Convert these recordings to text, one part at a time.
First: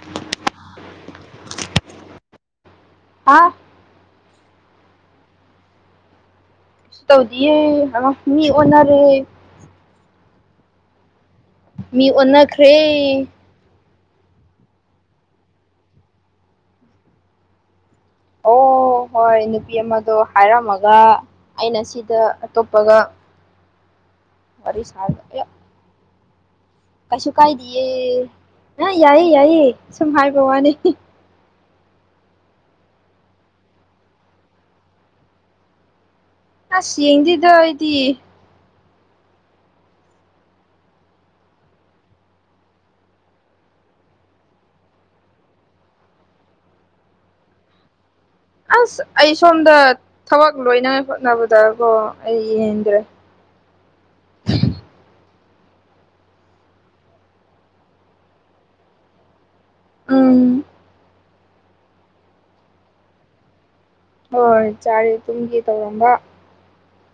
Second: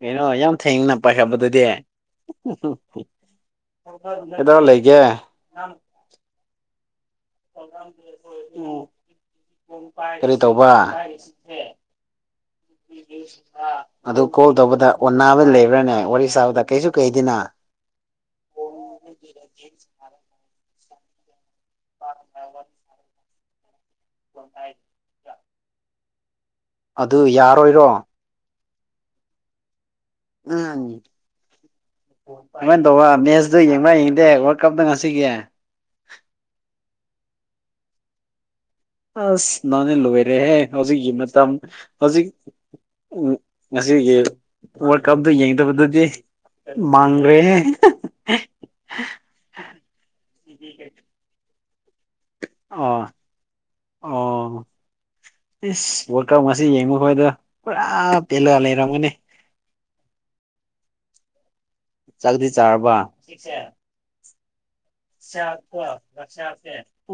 ꯀꯩꯅꯣ ꯌꯥꯝ ꯊꯦꯡꯅ ꯄꯥꯏꯈꯠꯄꯗꯨꯗꯤ ꯑꯥ ꯀꯩꯗꯧꯔ ꯂꯩꯒꯦ ꯀꯩꯁꯨ ꯇꯧꯗꯤꯌꯦ ꯃꯤ ꯑꯣꯟꯅꯔꯦ ꯀꯔꯤ ꯇꯧꯕ ꯃꯤ ꯑꯣꯟꯅꯈ꯭ꯔꯦ ꯑꯗꯨ ꯀꯣꯜ ꯇꯧꯕꯗ ꯑꯣꯟ ꯅꯥꯕ ꯂꯩꯕ꯭ꯔꯥꯅꯦ ꯋꯥꯔꯤ ꯁꯥꯕꯗ ꯀꯩꯁꯨ ꯀꯥꯏꯗꯦꯅ ꯑꯣ ꯍꯣꯏ ꯅꯨꯄꯤ ꯑꯃꯗꯣ ꯍꯥꯏꯔꯝꯃꯒ ꯑꯩꯅ ꯁꯤꯗ ꯑꯇꯣꯞꯄꯒ ꯋꯥꯔꯤ ꯁꯥꯔꯒ ꯑꯌꯣ ꯑꯗꯨ ꯀꯩꯁꯨ ꯀꯥꯏꯗꯤꯌꯦ ꯌꯥꯔꯣꯏꯔꯣ ꯑꯥ ꯌꯥꯏꯌꯦ ꯌꯥꯏꯌꯦ ꯁꯨꯝ ꯍꯥꯏꯕꯋꯥꯅꯤ ꯎꯝ ꯍꯤꯡ [unintelligible] ꯑꯁ ꯌꯦꯡꯗꯦꯗ ꯑꯩꯗꯤ ꯑꯁ ꯅꯪꯗꯤ ꯂꯣꯏꯔꯦꯍꯦ ꯍꯧꯖꯤꯛꯀꯤ ꯃꯇꯝ ꯍꯧꯖꯤꯛ ꯎꯝ ꯉꯁꯤꯒꯤ ꯋꯥꯔ ꯀꯞꯇꯨ ꯌꯦꯡꯗꯕꯗꯨꯗꯤ ꯑꯦ ꯃꯥꯡꯒ꯭ꯔꯦꯍꯦ ꯑꯁ ꯑꯩ ꯁꯣꯝꯗ ꯊꯕꯛ ꯂꯣꯏꯅꯉꯥꯏ ꯍꯣꯠꯅꯕꯗ ꯑꯣ ꯑꯩ ꯌꯦꯡꯗ꯭ꯔꯦ ꯑꯣ ꯑꯣ ꯏꯁ ꯋꯥꯔꯜ ꯀꯞ ꯉꯁꯤ ꯌꯦꯡꯕ ꯈꯣꯏꯗꯣ ꯄꯨꯔꯥ ꯄꯦꯜꯂ ꯂꯩꯔꯝꯒꯅꯤ ꯎꯝ ꯆꯥꯛꯇꯤ ꯆꯥꯔꯕ ꯍꯣꯏ ꯆꯥꯔꯦ ꯇꯨꯝꯒꯦ ꯇꯧꯔꯝꯕ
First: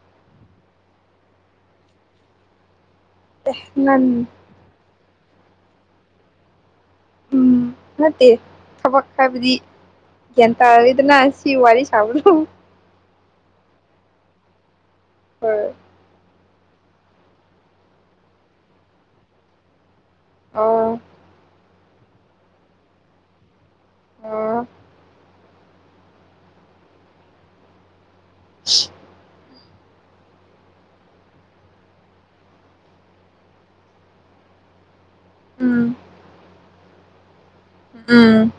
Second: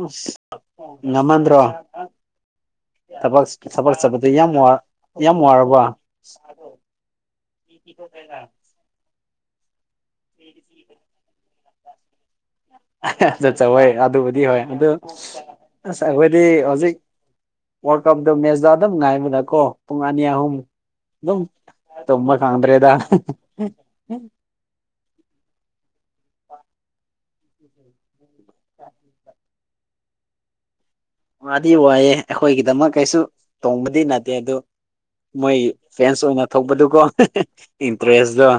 ꯎꯁ ꯑꯥ ꯉꯟꯃꯟꯗ꯭ꯔꯣꯪꯑꯥ ꯑꯥ ꯑꯛ ꯑꯁ ꯊꯕꯛ ꯊꯕꯛ ꯉꯟ ꯆꯠꯄꯗꯨ ꯌꯥꯝ ꯋꯥꯔ ꯌꯥꯝ ꯋꯥꯔꯕꯣ ꯎꯝ ꯅꯠꯇꯦ ꯊꯕꯛ ꯍꯥꯏꯕꯗꯤ ꯒ꯭ꯌꯥꯟ ꯇꯥꯔꯦꯗꯂꯥ ꯁꯤ ꯋꯥꯔꯤ ꯁꯥꯕꯗꯣ ꯍꯝ [unintelligible] [unintelligible] ꯄꯨꯡ ꯑꯅꯤ ꯑꯍꯨꯝ ꯑꯗꯨꯝ ꯇꯨꯝꯕ ꯈꯪꯗ꯭ꯔꯦꯗꯥ ꯍꯥ ꯍꯤꯡ ꯍꯤꯡ [inaudible] [inaudible] ꯋꯥꯗꯤ ꯋꯥꯏꯑꯦ ꯑꯩꯈꯣꯏꯒꯤꯗꯃꯛ ꯀꯩꯁꯨ ꯇꯣꯡꯕꯗꯤ ꯅꯠꯇꯦ ꯑꯗꯨ ꯃꯣꯏ ꯎꯝ ꯐꯦꯟꯁ ꯑꯣꯏꯅ ꯊꯣꯛꯄꯗꯨꯀꯣ ꯍꯤ ꯍꯤ ꯏꯟꯇ꯭ꯔꯦꯁꯇꯣ ꯎꯝ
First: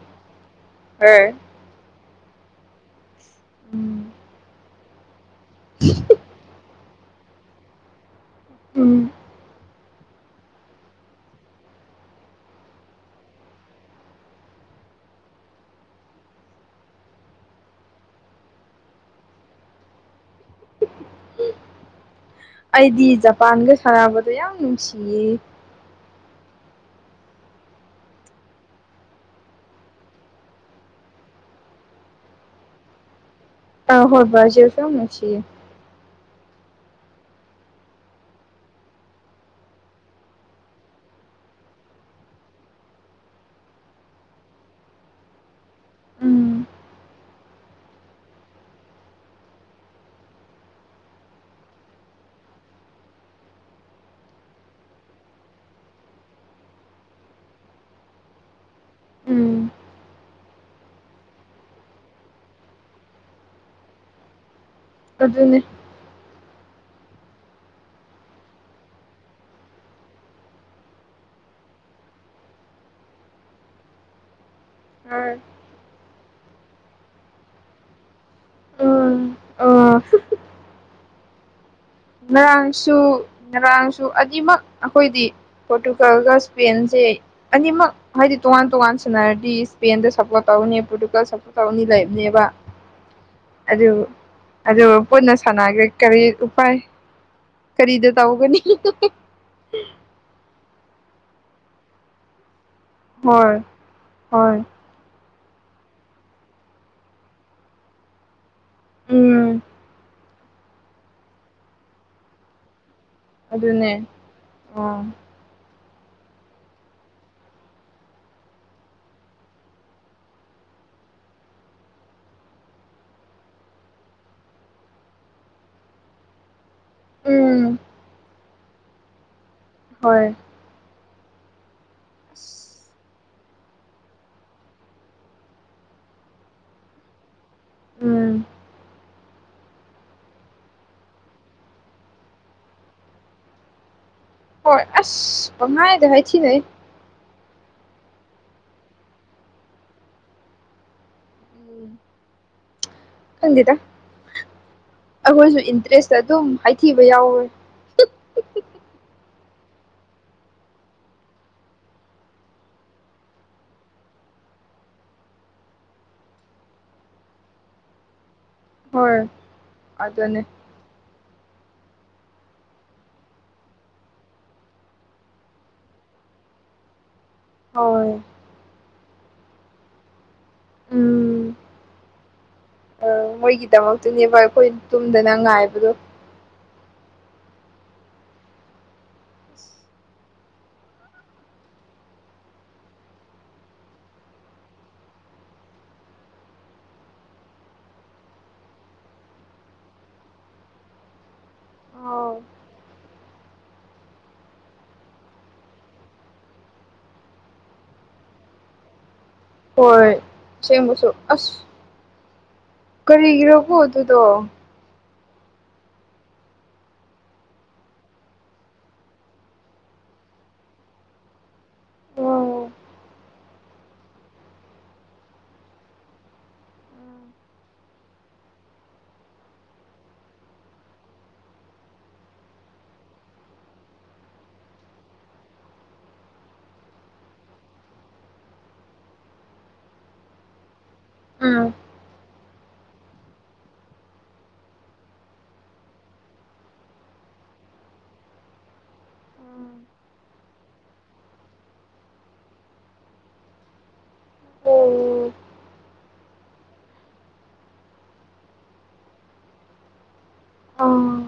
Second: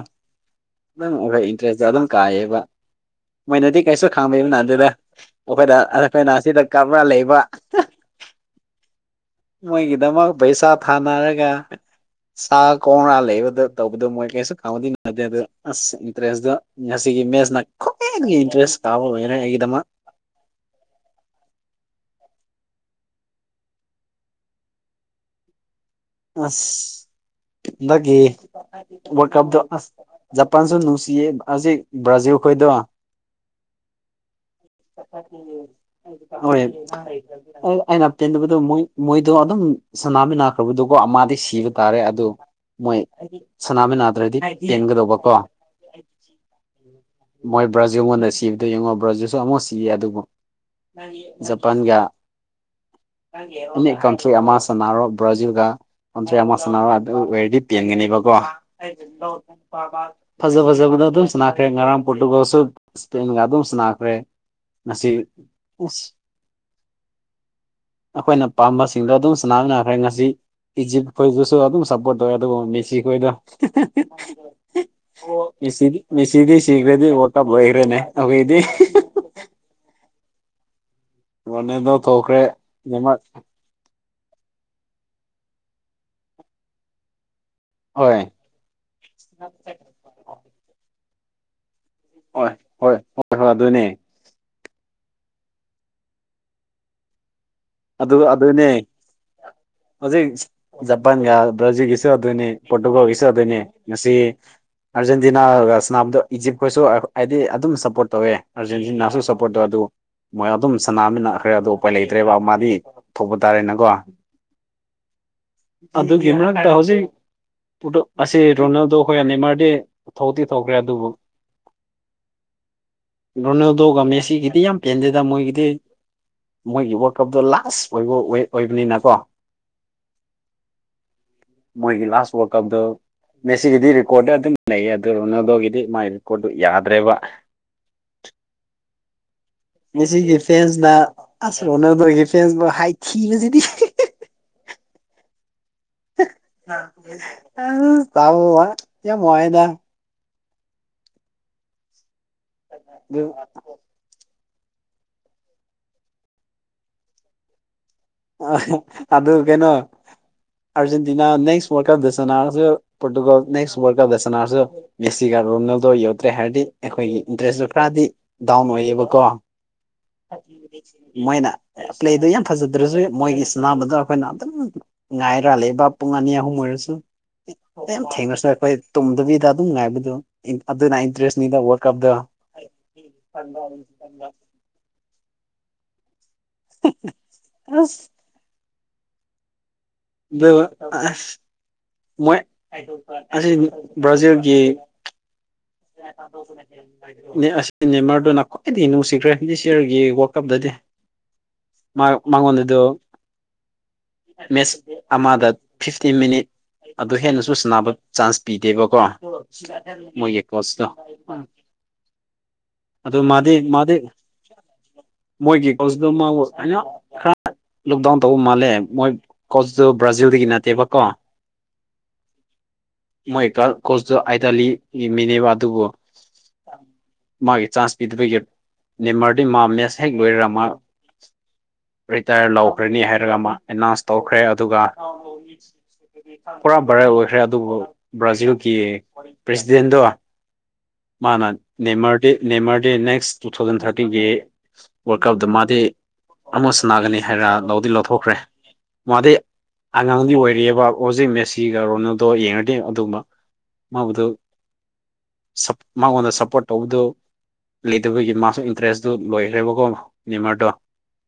ꯅ ꯍꯔ ꯎꯔ ꯏꯟꯇꯔꯦꯁꯇꯣ ꯑꯗꯨꯝ ꯀꯥꯏꯌꯦꯕ ꯃꯣꯏꯅꯗꯤ ꯎꯝ ꯀꯩꯁꯨ ꯈꯪꯕꯤꯕ ꯅꯠꯇꯦꯗ ꯃꯈꯣꯏꯗ ꯑꯩꯈꯣꯏꯅ ꯑꯁꯤꯗ ꯀꯞꯂꯥ ꯂꯩꯕ ꯍꯥ ꯍꯥ [inaudible] ꯃꯣꯏꯒꯤꯗꯃꯛ ꯄꯩꯁꯥ ꯊꯥꯅꯔꯒ ꯁꯥ ꯀꯣꯡꯉꯥ ꯂꯩꯕꯗꯣ ꯇꯧꯕꯗꯣ ꯃꯣꯏ ꯀꯩꯁꯨ ꯈꯥꯎꯕꯗꯤ ꯅꯠꯇꯦ ꯑꯗꯣ ꯑꯁ ꯏꯟꯇꯔꯦꯁꯗꯣ ꯉꯁꯤ ꯒꯤ ꯃꯦꯁꯆꯅ ꯈ꯭ꯋꯥꯏꯒꯤ ꯏꯟꯇꯔꯦꯁ ꯇꯥꯕ ꯑꯣꯏꯔꯦ ꯑꯩꯒꯤꯗꯃꯛ ꯑꯩꯗꯤ ꯖꯄꯥꯟꯒ ꯁꯥꯟꯅꯕꯗꯣ ꯌꯥꯝ ꯅꯨꯡꯁꯤꯌꯦ ꯑꯁ ꯍꯟꯇꯛ ꯀꯤ ꯋꯥꯔꯜ ꯀꯞꯇꯣ ꯑꯁ ꯖꯄꯥꯟꯁꯨ ꯅꯨꯡꯁꯤꯌꯦ ꯍꯧꯖꯤꯛ ꯕꯥꯔꯖꯤꯜ [unintelligible] ꯑꯥ ꯍꯣꯏ ꯕ꯭ꯔꯖꯤꯜꯁꯨ ꯌꯥꯝ ꯅꯨꯁꯤꯌꯦ ꯍꯣꯏ ꯎꯪ ꯑꯩꯅ ꯄꯦꯟꯗꯕꯗꯣ ꯃꯣꯏ ꯃꯣꯏꯗꯣ ꯑꯗꯨꯝ ꯁꯅꯥꯃꯤ ꯅꯥꯈ꯭ꯔꯕꯗꯣ ꯀꯣ ꯑꯃꯗꯤ ꯁꯤꯕ ꯇꯥꯔꯦ ꯑꯗꯨ ꯃꯣꯏ ꯁꯟꯤꯃꯤ ꯅꯥꯗ꯭ꯔꯗꯤ ꯄꯦꯟꯒꯗꯧꯕ ꯀꯣ ꯎꯝ ꯃꯣꯏ ꯕ꯭ꯔꯥꯖꯤꯜꯉꯣꯟꯗ ꯁꯤꯕꯗꯣ ꯌꯦꯡꯉꯣ ꯕ꯭ꯔꯥꯖꯤꯜꯁꯨ ꯑꯃꯨꯛ ꯁꯤꯌꯦ ꯑꯗꯨꯕꯨ ꯖꯄꯥꯟꯒꯥ ꯑꯦꯅꯤ ꯀꯟꯇ꯭ꯔꯤ ꯑꯃ ꯁꯅꯥꯔꯣ ꯕ꯭ꯔꯥꯖꯤꯜꯒ ꯀꯟꯇꯔꯤ ꯑꯃ ꯁꯥꯟꯅꯕ ꯑꯗꯨ ꯑꯣꯏꯔꯗꯤ ꯄꯦꯟꯒꯅꯤꯕꯀꯣ ꯎꯝ ꯐꯖꯥ ꯐꯖꯥ ꯕ ꯗ ꯑꯗꯨꯝꯁꯨ ꯁꯥꯅꯈ꯭ꯔꯦ ꯉꯔꯥꯡ ꯄꯨꯇꯔꯨꯒꯜꯁꯨ ꯁꯄꯦꯟꯒ ꯑꯗꯨꯝ ꯁꯅꯥꯈ꯭ꯔꯦ ꯑꯥꯁꯤ ꯑꯗꯨꯅꯦ ꯑꯩꯈꯣꯏꯅ ꯄꯥꯝꯕꯁꯤꯡꯗꯣ ꯑꯗꯨꯝ ꯁꯥꯟꯅꯃꯤꯟꯅꯈ꯭ꯔꯦ ꯉꯁꯤ ꯏꯖꯤꯞꯇ ꯈꯣꯏꯗꯨꯁꯣ ꯑꯗꯨꯨ ꯁꯄꯣꯠ ꯇꯧꯏ ꯃꯦꯁꯤꯈꯣꯏꯗ ꯍꯣꯏ ꯑꯣ ꯃꯤꯁꯤꯗꯤ ꯃꯤꯁꯤꯗꯤ ꯁꯤꯒ꯭ꯔꯦꯗꯤ ꯋ꯭ꯔꯂ ꯀꯞ ꯂꯣꯏꯈ꯭ꯔꯦꯅꯦ ꯑꯩꯈꯣꯏꯗꯤ ꯑꯣ ꯃꯅꯦꯗ ꯉꯔꯥꯡꯁꯨ ꯉꯔꯥꯡꯁꯨ ꯁꯨ ꯑꯅꯤꯃꯛ ꯑꯩꯈꯣꯏꯗꯤ ꯄꯣꯔꯇꯨꯒꯜꯒ ꯏꯁꯄꯦꯟꯁꯦ ꯑꯅꯤꯃꯛ ꯍꯣꯏ ꯍꯥꯏꯗꯤ ꯇꯣꯉꯥꯟ ꯇꯣꯉꯥꯟ ꯁꯥꯟꯅꯔꯗꯤ ꯏꯁꯄꯦꯟꯗ ꯁꯞꯄꯣꯔꯠ ꯇꯧꯔꯅꯤ ꯄꯣꯔꯇꯨꯒꯜꯗ ꯁꯞꯄꯣꯔꯠ ꯇꯧꯔꯅꯤ ꯂꯩ ꯅꯦꯕ ꯍꯣꯏ ꯍꯣꯏ ꯍꯣꯏ ꯍꯣꯏ ꯑꯗꯨꯅꯦ ꯑꯗꯨ ꯑꯗꯨ ꯄꯨꯟꯅ ꯁꯥꯟꯅꯈ꯭ꯔꯦ ꯀꯔꯤ ꯎꯄꯥꯏ ꯀꯔꯤꯗ ꯑꯗꯨ ꯇꯧꯒꯅꯤ ꯑꯗꯨꯅꯦ ꯍꯧꯖꯤꯛ ꯖꯄꯥꯟꯒ ꯕ꯭ꯔꯥꯖꯤꯜꯒꯤꯁꯨ ꯑꯗꯨꯅꯤ ꯄꯣꯔꯇꯨꯒꯜꯒꯤꯁꯨ ꯍꯣꯏ ꯑꯗꯨꯅꯤ ꯉꯁꯤ ꯍꯣꯏ ꯑꯖ ꯁꯥꯅꯥꯕꯗ ꯏꯖꯤꯞꯈꯣꯏꯁꯨ ꯍꯥꯏꯗꯤ ꯑꯗꯨꯝ ꯁꯞꯄꯣꯔꯠ ꯇꯧꯋꯦ ꯑꯥꯔꯖꯦꯟꯇꯤꯅꯥꯁꯨ ꯁꯞꯄꯣꯔꯠ ꯎꯝ ꯇꯧꯋꯦ ꯑꯗꯨ ꯃꯣꯏ ꯑꯗꯨꯝ ꯁꯅꯥꯃꯤꯟꯅꯈ꯭ꯔꯦ ꯑꯗꯨ ꯎꯄꯥꯏ ꯂꯩꯇ꯭ꯔꯦꯕ ꯃꯥꯗꯤ ꯊꯣꯛꯄ ꯇꯥꯔꯦꯅꯀꯣ ꯑꯗꯨꯅꯦ ꯑ ꯑꯗꯨꯒꯤ ꯃꯔꯛꯇ ꯍꯧꯖꯤꯛ ꯑꯁꯤ ꯔꯣꯅꯥꯜꯗꯣ ꯑꯩꯈꯣꯏ ꯅꯤꯃꯔꯗꯤ ꯊꯣꯛꯇꯤ ꯊꯣꯛꯈ꯭ꯔꯦ ꯑꯗꯨꯕꯨ ꯔꯣꯅꯥꯜꯗꯣꯒ ꯃꯦꯁꯤꯒꯤꯗꯤ ꯌꯥꯝ ꯄꯦꯟꯗꯦꯗ ꯃꯣꯏꯒꯤꯗꯤ ꯃꯣꯏꯒꯤ ꯗ ꯎꯝ ꯂꯥꯁ ꯑꯣꯏꯕ ꯑꯣꯏꯕꯅꯤꯅꯀꯣ ꯍꯣꯏ ꯃꯣꯏꯒꯤ ꯂꯥꯁ ꯋꯔꯂ ꯀꯞꯗꯣ ꯑꯁ ꯃꯦꯁꯤꯒꯤꯗꯤ ꯔꯦꯀꯣꯔꯠꯇ ꯑꯗꯨꯝ ꯂꯩꯌꯦ ꯑꯗꯨ ꯔꯣꯅꯥꯗꯣꯒꯤꯗꯤ ꯃꯥꯒꯤ ꯔꯦꯀꯣꯔꯠꯇꯣ ꯌꯥꯗ꯭ꯔꯦꯕ ꯎꯝ ꯃꯦꯁꯤꯒꯤ ꯐꯦꯟꯁꯅ ꯑꯁ ꯔꯣꯅꯜꯗꯣꯒꯤ ꯐꯦꯟꯁꯕꯨ ꯍꯥꯏꯊꯤꯕꯁꯤꯗꯤ ꯍꯣꯏ ꯑꯁ ꯄꯪꯍꯥꯏꯗ ꯍꯥꯏ ꯊꯤꯅꯩ ꯑ ꯇꯕ ꯌꯥꯝ ꯋꯥꯏꯌꯦꯗ ꯎꯝ ꯈꯪꯗꯦꯗ [inaudible] ꯑꯩꯈꯣꯏꯁꯨ ꯏꯟꯇꯔꯦꯁꯇ ꯑꯗꯨꯝ ꯍꯥꯏꯊꯤꯕ ꯌꯥꯎꯋꯦ ꯑ ꯑꯗꯨ ꯀꯩꯅꯣ ꯑꯔꯖꯦꯟꯇꯤꯅꯥ ꯅꯦꯛꯁ ꯋꯥꯔꯂꯀꯞꯇ ꯁꯅꯔꯁꯨ ꯄꯣꯔꯇꯨꯒꯜ ꯅꯦꯛꯁ ꯋꯥꯔꯂꯀꯞꯇ ꯁꯥꯅꯔꯣ ꯃꯦꯁꯤꯒ ꯔꯣꯅꯥꯜꯗꯣ ꯌꯧꯗ꯭ꯔꯦ ꯍꯥꯏꯔꯗꯤ ꯑꯩꯈꯣꯏꯒꯤ ꯏꯟꯇꯔꯦꯁꯇꯨ ꯈꯔꯗꯤ ꯗꯥꯎꯟ ꯑꯣꯏꯌꯦꯕꯀꯣ ꯍꯣꯏ ꯑꯗꯨꯅꯦ ꯃꯣꯏꯅ ꯄ꯭ꯂꯦꯗꯣ ꯌꯥꯝ ꯐꯖ ꯑꯗꯨꯗꯁꯨ ꯃꯣꯏꯒꯤ ꯁꯅꯥꯅꯕꯗꯣ ꯑꯩꯈꯣꯏꯅ ꯑꯗꯨꯝ ꯉꯥꯏꯔ ꯂꯩꯕ ꯄꯨꯡ ꯑꯅꯤ ꯑꯍꯨꯝ ꯑꯣꯏꯔꯁꯨ ꯌꯥꯝ ꯍꯣꯏ ꯊꯦꯡꯔꯁꯨ ꯑꯩꯈꯣꯏ ꯇꯨꯝꯗꯕꯤꯗ ꯑꯗꯨꯝ ꯉꯥꯏꯕꯗꯣ ꯑꯗꯨꯅ ꯎꯝ ꯏꯟꯇ꯭ꯔꯦꯁꯅꯤꯗ ꯋꯥꯔꯂꯀꯞꯇꯣ ꯑ ꯃꯣꯏꯒꯤꯗꯃꯛꯇꯅꯦꯕ ꯑꯩꯈꯣꯏ ꯇꯨꯝꯗꯅ ꯉꯥꯏꯕꯗꯣ ꯑꯁ [inaudible] ꯃꯣꯏ ꯑꯁꯤ ꯕ꯭ꯔꯥꯖꯤꯜꯒꯤ ꯑꯁꯤ ꯅꯦꯃꯔꯗꯨꯅ ꯈ꯭ꯋꯥꯏꯗꯒꯤ ꯅꯨꯡꯁꯤꯈ꯭ꯔꯦ ꯗꯤꯁ ꯌꯔꯒꯤ ꯋꯥꯔꯜ ꯀꯞꯇꯗꯤ ꯃ ꯑꯥꯎ ꯃꯉꯣꯟꯗꯗꯨꯗꯣ ꯃꯦꯠꯆ ꯑꯃꯗ ꯐꯤꯐꯇꯤ ꯃꯤꯅꯤꯠ ꯑꯗꯨ ꯍꯦꯟꯅꯁꯨ ꯁꯅꯕ ꯆꯥꯟꯁ ꯄꯤꯗꯦꯕꯀꯣ ꯃꯣꯏꯒꯤ ꯑꯥꯁꯦꯡꯕꯁꯨ ꯑꯁ ꯑꯗꯣ ꯃꯥꯗꯤ ꯀꯔꯤꯒꯤꯔꯀꯣ ꯃꯥꯗꯤ ꯑꯗꯨꯗꯣ ꯃꯣꯏꯒꯤ [unintelligible] [unintelligible] ꯂꯣꯛꯗꯥꯎꯟ ꯇꯧꯕ ꯥꯃꯥꯜꯂꯦ ꯃꯣꯏ ꯀꯣꯆꯇꯣ ꯕ꯭ꯔꯥꯖꯤꯜꯗꯒꯤ ꯅꯠꯇꯦꯕꯥ ꯀꯣ ꯑꯣ ꯃꯣꯏ ꯀꯜ ꯀꯣꯔꯆ ꯇꯣ ꯑꯥꯏꯇꯥꯂꯤꯒꯤ ꯃꯤꯅꯦꯕꯥ ꯑꯗꯨꯕꯣ ꯃꯥꯒꯤ ꯆꯥꯖ ꯞꯤꯗꯕꯒꯤ ꯅꯦꯃꯥꯔꯗꯤ ꯃꯥꯝꯂꯦꯁ ꯍꯦꯛ ꯂꯣꯏꯔꯃꯥ [unintelligible] ꯔꯤꯇꯥꯌꯔ ꯂꯧꯈ꯭ꯔꯅꯤ ꯍꯥꯏꯔꯒ ꯑꯃꯥ ꯑꯦꯅꯥꯎꯟꯁ ꯇꯧꯈ꯭ꯔꯦ ꯑꯗꯨꯒꯥ ꯄꯨꯔꯥ ꯕꯦꯔꯥ ꯑꯣꯏꯈ꯭ꯔꯦ ꯑꯗꯨꯕꯨ ꯕ꯭ꯔꯥꯖꯤꯜꯒꯤ ꯄ꯭ꯔꯦꯁ ꯆꯦꯟꯗꯣ ꯃꯥꯅ ꯎꯝ ꯅꯦꯃꯥꯔ [unintelligible] ꯑꯦꯛ ꯅꯦꯃꯥꯔ ꯗꯤ ꯅꯦꯛꯁ ꯇꯨ ꯊꯧꯖꯟ ꯊꯥꯔꯇꯤꯟꯒꯤ ꯋꯥꯔꯜ ꯀꯞꯇꯥ ꯃꯥꯘꯤ ꯑꯃꯨꯨꯛ ꯁꯥꯟꯅꯥꯒꯅꯤ ꯍꯥꯏꯔ ꯥ ꯂꯧꯗꯤ ꯂꯧꯊꯣꯛꯈ꯭ꯔꯦ꯫ ꯃꯥꯗꯤ ꯑꯉꯥꯡꯗꯤ ꯑꯣꯏꯔꯤꯑꯦꯕ ꯥꯍꯧꯖꯤꯛ ꯃꯦꯁꯤꯒ ꯥꯔꯣꯅꯥꯜꯗꯣ ꯌꯦꯡꯉꯗꯤ ꯑꯗꯨꯒꯨꯝꯕꯥ ꯃꯥꯕꯨꯗꯨ ꯑꯣ ꯁꯞ ꯃꯉꯣꯟꯗꯥ ꯁꯞꯄꯣꯔꯠ ꯇꯧꯕꯗꯨ ꯂꯩꯇꯕꯒꯤ ꯃꯥꯁꯨ ꯏꯟꯇ꯭ꯔꯦꯁꯇꯨ ꯂꯣꯏꯈ꯭ꯔꯦꯕꯀꯣ ꯅꯦꯃꯥꯔꯗꯣ ꯑꯥ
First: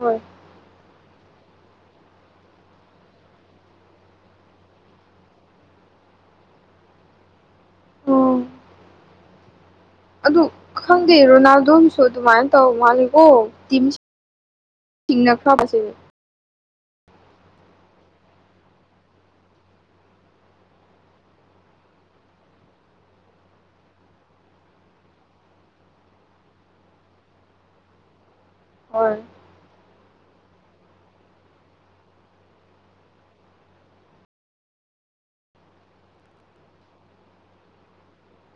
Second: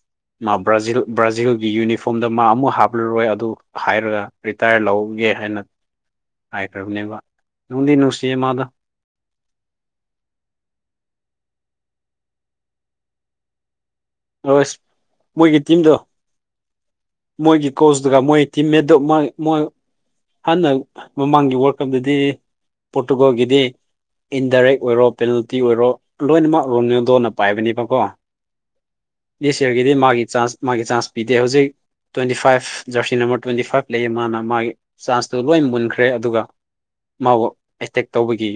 ꯍꯣꯏ ꯃꯥ ꯕ꯭ꯔꯥꯖꯤꯜ ꯕ꯭ꯔꯥꯖꯤꯜꯒꯤ ꯌꯨꯅꯤꯐꯣꯔꯝꯗꯥ ꯃꯥ ꯑꯃꯨꯛ ꯍꯥꯞꯂꯨꯔꯣꯏ ꯑꯗꯨ ꯍꯥꯏꯔꯒꯥ ꯔꯤꯇ꯭ꯌꯥꯔ ꯂꯧꯒꯦ ꯍꯥꯏꯅꯥ ꯍꯥꯏꯈ꯭ꯔꯕꯅꯦꯕꯥ ꯅꯨꯡꯗꯤ ꯅꯨꯡꯁꯤ ꯑꯣ ꯃꯥꯗꯣ ꯑꯗꯨ ꯈꯪꯗꯦ ꯔꯣꯅꯥꯜꯗꯣꯒꯤꯁꯨ ꯑꯗꯨꯃꯥꯏꯅꯥ ꯇꯧ ꯃꯥꯜꯂꯤꯀꯣ ꯇꯤꯝ ꯍꯣꯏꯁ ꯃꯣꯏꯒꯤ ꯇꯤꯝꯗꯣ ꯃꯣꯏꯒꯤ ꯀꯣꯆꯗꯨꯒꯥ ꯃꯣꯏ ꯇꯤꯝ ꯃꯣꯏ ꯃꯣꯏ ꯍꯥꯟꯅꯥ ꯃꯃꯥꯡꯒꯤ ꯋꯥꯔꯜ ꯀꯞꯇꯗꯤ ꯄꯣꯔꯇꯨꯒꯜꯒꯤꯗꯤ ꯏꯟꯗꯥꯏꯔꯦꯛ ꯑꯣꯏꯔꯣ ꯄꯦꯅꯥꯜꯇꯤ ꯑꯣꯏꯔꯣ ꯂꯣꯏꯅꯃꯛ ꯔꯣꯅꯦꯜꯗꯣꯅꯥ ꯄꯥꯏꯕꯅꯦꯕꯀꯣ ꯍꯣꯏ ꯗꯤꯁ ꯌꯔꯒꯤꯗꯤ ꯃꯥꯒꯤ ꯆꯥꯟꯖ ꯃꯥꯒꯤ ꯆꯥꯟꯖ ꯄꯤꯗꯦ ꯍꯧꯖꯤꯛ twenty five jersey number twenty five ꯂꯩꯌꯦ ꯃꯥꯅꯥ ꯃꯥꯒꯤ ꯆꯥꯟꯖ ꯇꯨ ꯂꯣꯏ ꯃꯨꯟꯈ꯭ꯔꯦ ꯑꯗꯨꯒꯥ ꯃꯥꯕꯨ ꯑꯦꯇꯦꯛ ꯇꯧꯕꯒꯤ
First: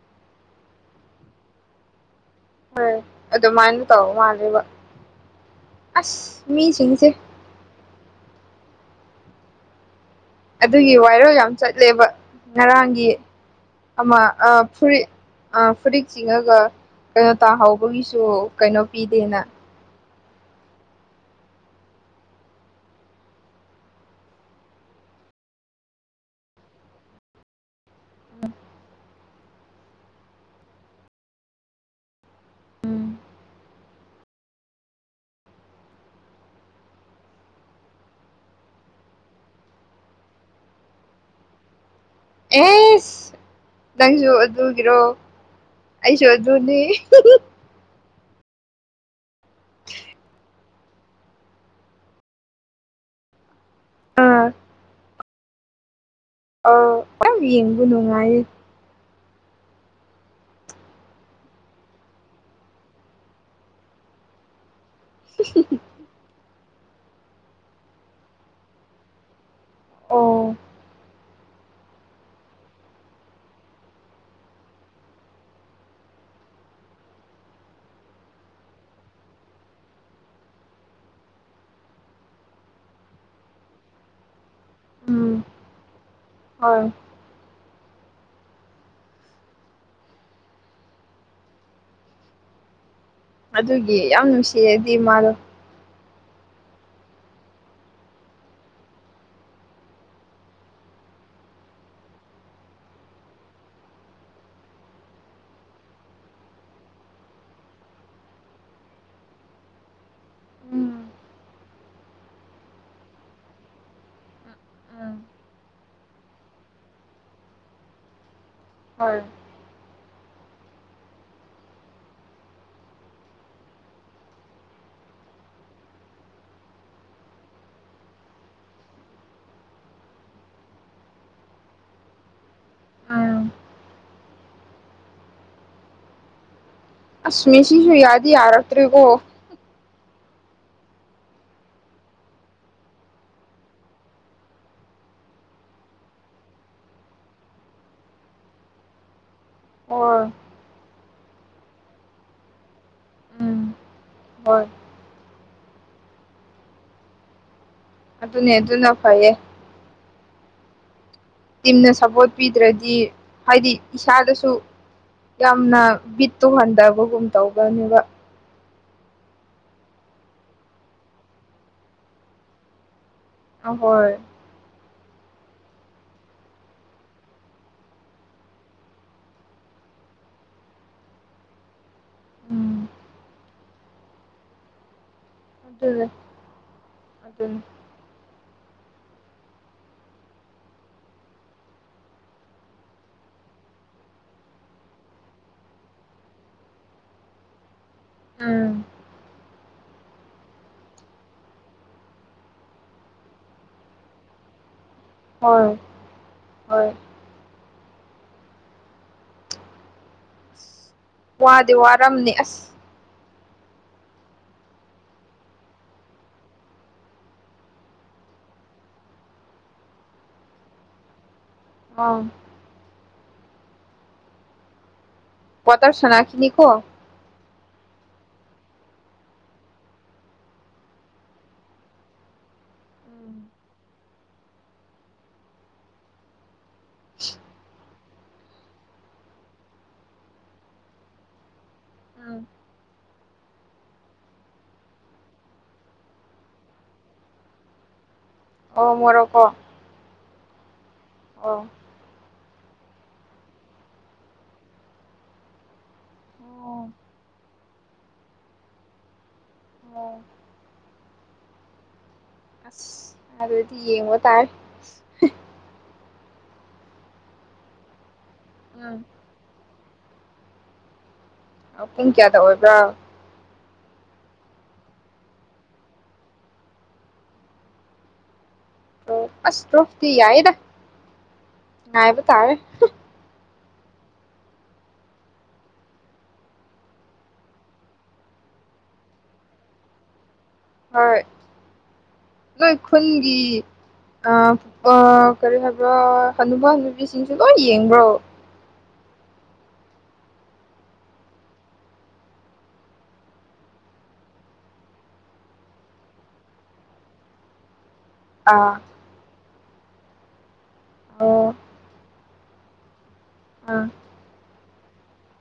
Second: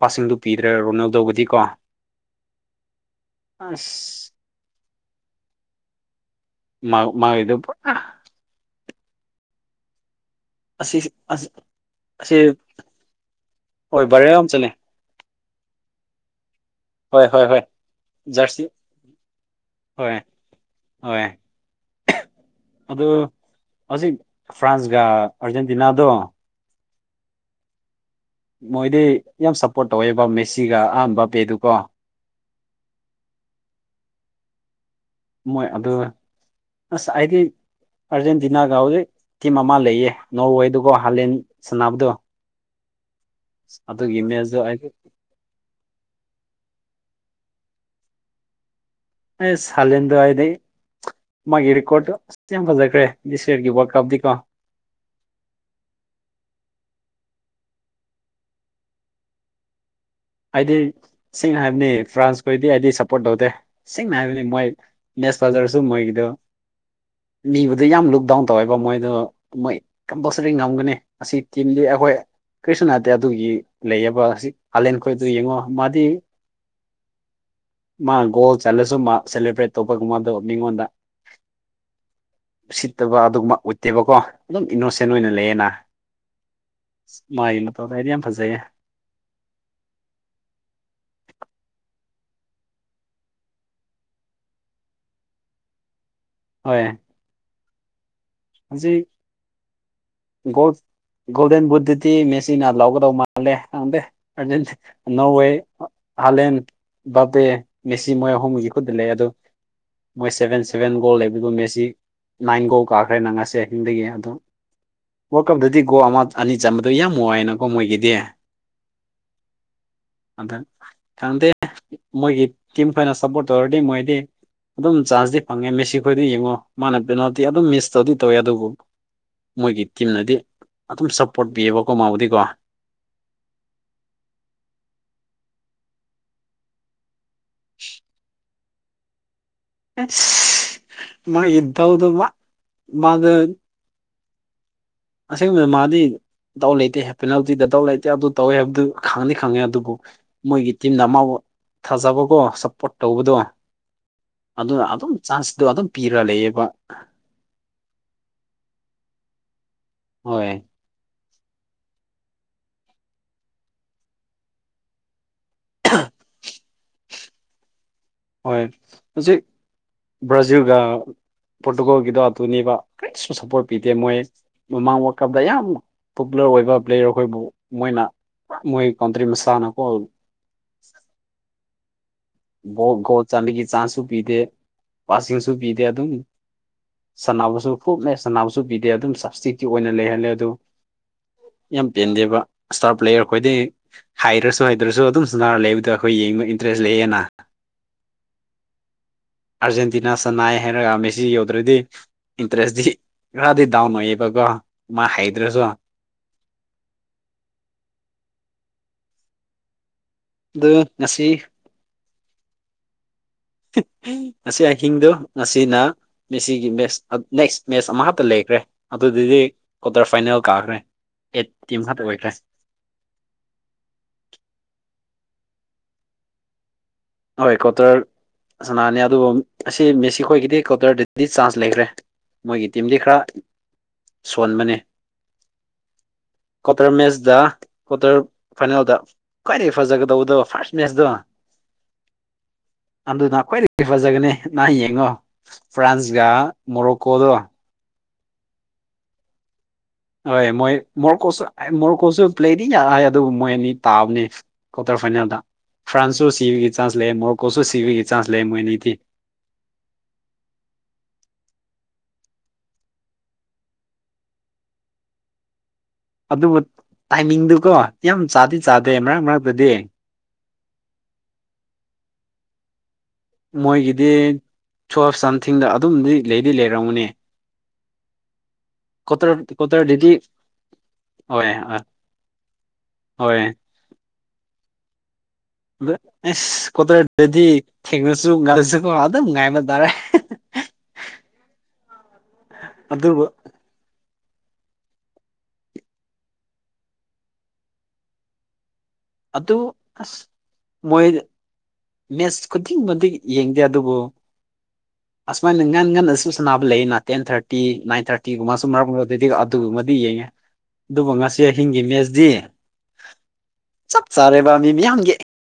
ꯄꯥꯁꯤꯡꯗꯣ ꯄꯤꯗ꯭ꯔꯦ ꯔꯣꯅꯥꯜꯗꯣꯕꯨꯗꯤꯀꯣ ꯍꯣꯏ ꯑꯗꯨꯃꯥꯏꯅꯥ ꯇꯧ ꯑꯁ ꯃꯥꯜꯂꯤꯕꯥ ꯑꯥꯁ ꯃꯤ ꯁꯤꯡꯁꯦ ꯑꯥ ꯑꯗꯨꯒꯤ ꯑꯁꯤ ꯚꯥꯏꯔꯦꯜ ꯌꯥꯝ ꯆꯠꯂꯦꯕꯥ ꯑꯁꯤ ꯉꯔꯥꯡꯒꯤ ꯍꯣꯏ ꯑꯃꯥ ꯕꯥꯔꯦꯜ ꯌꯥꯝ ꯑꯥ ꯆꯠꯂꯦ ꯐꯨꯔꯤꯠ ꯑꯥ ꯐꯨꯔꯤꯠ ꯆꯤꯡꯉꯒꯥ ꯍꯣꯏ ꯀꯩꯅꯣ ꯍꯣꯏ ꯍꯣꯏ ꯇꯥꯍꯧꯕꯒꯤꯁꯨ ꯀꯩꯅꯣ ꯄꯤꯗꯦꯅꯥ ꯍꯣꯋꯦ ꯍꯣꯋꯦ ꯑꯗꯨ ꯍꯧꯖꯤꯛ ꯐ꯭ꯔꯥꯟꯁꯒꯥ ꯑꯥꯔꯖꯦꯟꯇꯤꯅꯥꯗꯣ ꯃꯣꯏꯗꯤ ꯌꯥꯝ ꯁꯞꯄꯣꯔꯠ ꯇꯧꯋꯦꯕꯥ ꯃꯦꯁꯤꯒꯥ ꯑꯍꯥꯟꯕꯥ ꯄꯦꯗꯨꯀꯣ ꯃꯣꯏ ꯑꯗꯨ ꯑꯥꯁ ꯑꯩꯗꯤ ꯑꯥꯔꯖꯦꯟꯇꯤꯅꯥꯒ ꯍꯧꯖꯤꯛ ꯇꯤꯝ ꯑꯃꯥ ꯂꯩꯌꯦ ꯅꯣꯔꯋꯦꯗꯨꯒꯥ ꯍꯥꯂꯦꯟ ꯁꯥꯟꯅꯕꯗꯣ ꯏꯁ ꯑꯗꯨꯒꯤ ꯅꯪꯖꯨ ꯃꯦꯠꯁꯇꯣ ꯑꯩꯗꯤ ꯑꯗꯨꯒꯤꯔꯣ ꯑꯩꯖꯨ ꯑꯗꯨꯅꯤ ꯍꯨ ꯍꯨ [inaudible] ꯑꯦꯁ ꯍꯥꯂꯤꯟꯗꯣ ꯑꯩꯗꯤ ꯃꯥꯒꯤ ꯔꯤꯀꯣꯔꯠꯇꯣ ꯑꯥꯁ ꯊꯤꯅꯥ ꯐꯖꯈ꯭ꯔꯦ꯫ ꯔꯒꯤ ꯋꯥꯔꯜ ꯀꯞꯇꯤ ꯀꯣ ꯑꯣ ꯌꯥꯝ ꯌꯦꯡꯕꯥ ꯅꯨꯡꯉꯥꯏꯌꯦ ꯑꯩꯗꯤ ꯁꯦꯡꯅꯥ ꯍꯥꯏꯕꯅꯤ ꯐ꯭ꯔꯥꯟꯁ ꯈꯣꯏꯗꯤ ꯑꯩꯗꯤ ꯁꯞꯄꯣꯔꯠ ꯇꯧꯗꯦ ꯁꯦꯡꯅꯥ ꯍꯥꯏꯕꯅꯤ ꯃꯣꯏ ꯃꯦꯁ ꯐꯖꯔꯁꯨ ꯃꯣꯏꯒꯤꯗꯣ ꯃꯤꯕꯨꯗꯤ ꯌꯥꯝ ꯂꯨꯛ ꯗꯥꯎꯟ ꯇꯧꯋꯦꯕꯥ ꯃꯣꯏꯗꯣ ꯃꯣꯏ ꯀꯝꯄꯜꯁꯥꯔꯤ ꯑꯣ ꯉꯝꯒꯅꯤ ꯑꯥꯁꯤ ꯇꯤꯝꯗꯤ ꯑꯩꯈꯣꯏ ꯀꯔꯤꯁꯨ ꯅꯠꯇꯦ ꯑꯗꯨꯒꯤ ꯂꯩꯌꯦꯕꯥ ꯍꯖꯤꯛ ꯍꯥꯂꯦꯟ ꯑꯩꯈꯣꯏ ꯑꯗꯨ ꯌꯦꯡꯉꯣ ꯃꯥꯗꯤ ꯃꯅꯥ ꯒꯣꯜ ꯆꯜꯂꯁꯨꯨ ꯃꯥ ꯁꯦꯂꯕ꯭ꯔꯦꯠ ꯇꯧꯕ ꯑꯗꯨ ꯃꯤꯉꯣꯟꯗ ꯎꯁꯤꯠꯇꯕ ꯑꯗꯨꯒꯨꯝꯕ ꯎꯠꯇꯦꯕꯀꯣ ꯑꯗꯨꯝ ꯏꯅꯣꯁꯦꯟ ꯑꯣꯏꯅ ꯎꯝ ꯂꯩꯌꯦꯅ ꯍꯣꯏ ꯃꯥꯒꯤ ꯇꯧꯗ ꯍꯥꯏꯗꯤ ꯌꯥꯝ ꯐꯖꯩꯌꯦ ꯑꯗꯨꯒꯤ ꯌꯥꯝ ꯅꯨꯡꯁꯤꯌꯦꯗꯤ ꯃꯥꯗꯣ ꯍꯣꯏ ꯍꯧꯖꯤꯛ ꯒꯣꯜ ꯒꯣꯜꯗꯦꯟ ꯕꯨꯠꯇꯗꯤ ꯃꯦꯁꯤꯅꯥ ꯂꯧꯒꯗꯧ ꯃꯥꯜꯂꯦ ꯈꯪꯗꯦ ꯑꯔꯖꯦꯇꯤ ꯅꯣꯔꯋꯦ ꯍꯂꯦꯟ ꯕꯥꯄꯦ ꯃꯦꯁꯤ ꯃꯣꯏ ꯑꯍꯨꯝꯒꯤ ꯈꯨꯠꯇ ꯂꯩꯌꯦ ꯑꯗꯣ ꯃꯣꯏ ꯁꯚꯦꯟ ꯁꯚꯦꯟ ꯎꯝ ꯒꯣꯜ ꯂꯩꯕꯗꯨ ꯃꯦꯁꯤ ꯅꯥꯏꯟ ꯒꯣꯜ ꯀꯥ ꯑꯩꯅ ꯉꯁꯤ ꯑꯍꯤꯡꯗꯒꯤ ꯑꯗꯨꯝ ꯎꯝ ꯋꯥꯔꯜ ꯀꯞꯇꯗꯤ ꯒꯣꯜ ꯑꯃ ꯑꯅꯤ ꯆꯝꯕꯗꯨ ꯌꯥꯝ ꯋꯥꯏꯌꯦꯅꯀꯣ ꯃꯣꯏꯒꯤꯗꯤ ꯍꯣꯏ ꯑꯗ ꯈꯪꯗꯦ ꯃꯣꯏꯒꯤ ꯇꯤꯝꯈꯩꯅ ꯁꯞꯄꯣꯔꯠ ꯇꯧꯔꯗꯤ ꯃꯣꯏꯗꯤ ꯑꯗꯨꯝ ꯆꯥꯟꯁꯇꯤ ꯐꯪꯉꯦ ꯃꯤꯁꯤ ꯑꯩꯈꯣꯏꯗꯤ ꯌꯦꯡꯉꯣ ꯃꯥꯅ ꯄꯦꯅꯥꯜꯇꯤ ꯑꯗꯨꯝ ꯃꯤꯁ ꯇꯧꯗꯤ ꯇꯧꯋꯦ ꯑꯗꯨꯕꯨ ꯃꯣꯏꯒꯤ ꯇꯤꯝꯅꯗꯤ ꯑꯗꯨꯝ ꯁꯞꯄꯣꯔꯠ ꯄꯤꯑꯕꯀꯣ ꯃꯥꯕꯨꯗꯤꯀꯣ ꯎꯝ [inaudible] ꯑꯁꯃꯤꯁꯤꯁꯨ ꯌꯥꯗꯤ ꯌꯥꯔꯛꯇ꯭ꯔꯦꯀꯣ ꯑꯁ ꯃꯣꯏꯒꯤ ꯗꯧꯗꯧꯕ ꯃꯥꯗꯣ ꯑꯁꯦꯡꯕꯗ ꯃꯥꯗꯤ ꯇꯧ ꯂꯩꯇꯦ ꯄꯦꯅꯥꯜꯇꯤꯗ ꯗꯥꯎ ꯂꯩꯇꯦ ꯑꯗꯨ ꯇꯧꯋꯦ ꯍꯥꯏꯕꯗꯨ ꯈꯪ ꯈꯪꯉꯦ ꯑꯗꯨꯕꯨ ꯍꯣꯏ ꯃꯣꯏꯒꯤ ꯇꯤꯝꯅ ꯑꯃꯕꯨ ꯊꯥꯖꯕꯀꯣ ꯁꯞꯄꯣꯔꯠ ꯇꯧꯕꯗꯣ ꯎꯝ ꯍꯣꯏ ꯑꯗꯨꯅ ꯑꯗꯨꯝ ꯆꯥꯟꯁꯇꯣ ꯑꯗꯨꯝ ꯄꯤꯔ ꯂꯩꯌꯦꯕ ꯑꯗꯨꯅꯦ ꯑꯗꯨꯅ ꯐꯥꯏꯌꯦ ꯍꯣꯏ ꯇꯤꯝꯅ ꯁꯄꯣꯔꯠ ꯄꯤꯗ꯭ꯔꯗꯤ ꯍꯥꯏꯗꯤ ꯏꯁꯥꯗꯁꯨ ꯌꯥꯝꯅ ꯕꯤꯠꯇꯨ ꯍꯟꯗꯕꯒꯨꯝ ꯇꯧꯕꯅꯦꯕ ꯍꯣꯏ ꯍꯧꯖꯤꯛ ꯕ꯭ꯔꯥꯖꯤꯜꯒ ꯄꯣꯔꯇꯨꯒꯜꯒꯤꯗꯣ ꯑꯗꯨꯅꯦꯕ ꯀꯔꯤꯁꯨ ꯁꯄꯣꯔꯠ ꯄꯤꯗ ꯃꯣꯏ ꯑꯍꯣꯏ ꯃꯃꯥꯡ ꯋꯥꯜ ꯀꯞꯗ ꯌꯥꯝ ꯄꯣꯄꯨꯂꯔ ꯑꯣꯏꯕ ꯄ꯭ꯂꯦꯌꯔ ꯑꯩꯈꯣꯏꯕꯨ ꯃꯣꯏꯅ ꯃꯣꯏ ꯀꯥꯎꯟꯇ꯭ꯔꯤ ꯃꯁꯥꯟꯅꯀꯣ ꯎꯝ ꯒꯣꯜ ꯆꯥꯟꯕꯒꯤ ꯆꯥꯟꯁꯁꯨ ꯄꯤꯗꯦ ꯄꯥꯁꯌꯨꯁꯨ ꯄꯤꯗꯦ ꯑꯗꯨꯝ ꯑꯗꯨꯅꯦ ꯑꯗꯨꯅꯦ ꯁꯥꯟꯅꯕꯁꯨ ꯐꯨꯜꯃꯦꯁ ꯁꯅꯥꯕꯨꯁꯨ ꯄꯤꯗꯦ ꯑꯗꯨꯝ ꯁꯞꯇꯤꯛꯀꯤ ꯑꯣꯏꯅ ꯂꯩꯍꯜꯂꯦ ꯑꯗꯨ ꯌꯥꯝ ꯄꯦꯟꯗꯦꯕ ꯏꯁꯇꯥꯔ ꯄ꯭ꯂꯦꯌꯔ ꯈꯣꯏꯗꯤꯩ ꯍꯥꯏꯔꯁꯨ ꯍꯥꯏꯗ꯭ꯔꯁꯨ ꯑꯗꯨꯝꯁꯨ ꯅꯥꯔ ꯂꯩꯕꯗ ꯑꯩꯈꯣꯏ ꯌꯦꯡꯕ ꯏꯟꯇꯔꯦꯁ ꯂꯩꯌꯦꯅ ꯎꯝ ꯑꯥꯔꯖꯦꯟꯇꯤꯅꯥ ꯁꯟꯅꯥꯏ ꯍꯥꯏꯔꯒ ꯃꯦꯁꯤ ꯌꯧꯗ꯭ꯔꯗꯤ ꯏꯟꯇꯔꯦꯁꯇꯤ ꯈꯔꯗꯤ ꯗꯥꯎꯟ ꯑꯣꯏꯌꯦꯕꯀꯣ ꯃꯥ ꯍꯩꯇ꯭ꯔꯁꯨ ꯍꯣꯏ ꯍꯣꯏ ꯑꯗꯨ ꯉꯁꯤ ꯔꯝꯅꯤ ꯑꯁ ꯉꯁꯤ ꯑꯍꯤꯡꯗꯣ ꯉꯁꯤꯅ ꯃꯦꯁꯤꯒꯤ ꯃꯦꯁ ꯂꯩ ꯃꯦꯁ ꯑꯃ ꯈꯛꯇ ꯂꯩ ꯔꯦ ꯑꯗꯨꯗꯨꯗꯤ ꯀ꯭ꯋꯥꯇꯔ ꯐꯥꯏꯅꯦꯜ ꯀꯥꯈ꯭ꯔꯦ ꯑꯦ ꯇꯤꯝ ꯈꯛ ꯑꯥ ꯑꯣꯏꯈ꯭ꯔꯦ ꯀ꯭ꯋꯥꯇꯔ ꯁꯥꯅꯈꯤꯅꯤꯀꯣ ꯍꯣꯏ ꯀ꯭ꯋꯥꯇꯔ ꯁꯥꯅꯅꯤ ꯑꯗꯨꯒ ꯑꯁꯤ ꯃꯦꯁꯤ ꯈꯣꯏꯒꯤꯗꯤ ꯀ꯭ꯋꯥꯇꯔꯗꯗꯤ ꯆꯥꯟꯁ ꯂꯩꯈ꯭ꯔꯦ ꯃꯣꯏꯒꯤ ꯇꯤꯝꯗꯤ ꯈꯔ ꯎꯝ ꯁꯣꯟꯕꯅꯦ ꯀ꯭ꯋꯥꯇꯔ ꯃꯦꯠꯁꯗ ꯀ꯭ꯋꯥꯇꯔ ꯐꯥꯏꯅꯦꯜꯗ ꯈ꯭ꯋꯥꯏꯗꯒꯤ ꯐꯖꯒꯗꯧꯕꯗꯣ ꯐꯥꯔꯁ ꯃꯦꯁꯇꯣ ꯎꯝ [inaudible] ꯑꯗꯨꯅ ꯈ꯭ꯋꯥꯏꯗꯒꯤ ꯐꯖꯒꯅꯤ ꯅ ꯌꯦꯡꯉꯣ ꯐ꯭ꯔꯥꯟꯁꯒ ꯃꯣꯔꯣꯛꯀꯣꯗꯣ ꯑꯣ ꯃꯣꯔꯣꯀꯣ ꯍꯣꯢ ꯃꯣꯏ ꯃꯣꯔꯣꯀꯣꯁꯨ ꯑꯣ ꯃꯣꯔꯣꯀꯣꯁꯨ ꯄ꯭ꯂꯦꯗꯤ ꯌꯥꯢ ꯑꯗꯨꯕꯨ ꯃꯣꯏ ꯑꯅꯤ ꯇꯥꯕꯅꯦ ꯀ꯭ꯋꯥꯇꯔ ꯐꯥꯏꯅꯦꯜꯗ ꯐ꯭ꯔꯥꯟꯁꯨ ꯁꯤꯕꯒꯤ ꯑꯣ ꯆꯥꯟꯁ ꯂꯩꯌꯦ ꯃꯣꯔꯣꯀꯣꯁꯨ ꯁꯤꯕꯒꯤ ꯆꯥꯟꯁ ꯂꯩꯌꯦ ꯃꯣꯏꯅꯤꯗꯤ ꯑꯣ ꯑꯁ ꯑꯗꯨꯗꯤ ꯌꯦꯡꯕ ꯇꯥꯔꯦ ꯑꯗꯨꯕꯨ ꯇꯥꯏꯃꯤꯡꯗꯨꯀꯣ ꯌꯥꯝ ꯆꯥꯗꯤ ꯆꯥꯗꯦ ꯎꯝ ꯃꯔꯛ ꯃꯔꯛꯇꯗꯤ ꯄꯨꯡ ꯀꯌꯥꯗ ꯑꯣꯏꯕ꯭ꯔ ꯃꯣꯏꯒꯤꯗꯤ [unintelligible] ꯁꯝꯊꯤꯡꯗ ꯑꯗꯨꯝꯗꯤ ꯂꯩꯗꯤ ꯂꯩꯔꯝꯒꯅꯤ ꯀ꯭ꯋꯥꯇꯔ ꯑꯁ ꯇ꯭ꯋꯦꯞꯇꯤ ꯀ꯭ꯋꯥꯇꯔꯗꯗꯤ ꯌꯥꯏꯑꯦꯗ ꯍꯣꯏ ꯑ ꯉꯥꯢꯕ ꯇꯥꯔꯦ ꯍꯣꯏ ꯑ ꯑꯦꯁ ꯀ꯭ꯋꯥꯇꯔꯗꯗꯤ ꯊꯦꯡꯔꯁꯨ ꯉꯟꯂꯁꯨ ꯀꫭ ꯑꯗꯨꯝ ꯉꯥꯏꯕ ꯇꯥꯔꯦ ꯍꯣꯏ ꯅꯣꯏ ꯑꯗꯨꯕꯨ ꯈꯨꯟꯒꯤ ꯑ ꯀꯔꯤ ꯍꯥꯏꯕ꯭ꯔ ꯍꯅꯨꯕ ꯍꯅꯨꯕꯤꯁꯤꯡꯁꯨ ꯂꯣꯏ ꯌꯦꯡꯕ꯭ꯔꯣ ꯑꯗꯨ ꯑꯁ ꯃꯣꯏ ꯃꯦꯠꯁ ꯈꯨꯗꯤꯡ ꯃꯗꯤ ꯌꯦꯡꯗꯦ ꯑꯗꯨꯕꯨ ꯑꯁꯨꯃꯥꯏꯅ ꯉꯟ ꯉꯟꯅꯁꯨ ꯁꯥꯟꯅꯕ ꯂꯩꯌꯦꯅ ꯇꯦꯟ ꯊꯥꯔꯇꯤ ꯅꯥꯏꯟ ꯊꯥꯔꯇꯤꯒꯨꯝꯕ ꯁꯨꯝ ꯑꯥ ꯃꯔꯛ ꯑꯗꯨꯗꯤ ꯑꯗꯨꯒꯨꯝꯕꯗꯤ ꯌꯦꯡꯉꯦ ꯑꯗꯨꯕꯨ ꯉꯁꯤ ꯑꯣ ꯑꯍꯤꯡꯒꯤ ꯃꯦꯁꯗꯤ ꯑꯥ ꯆꯞ ꯆꯥꯔꯦꯕ ꯃꯤ ꯃꯌꯥꯝꯒꯤ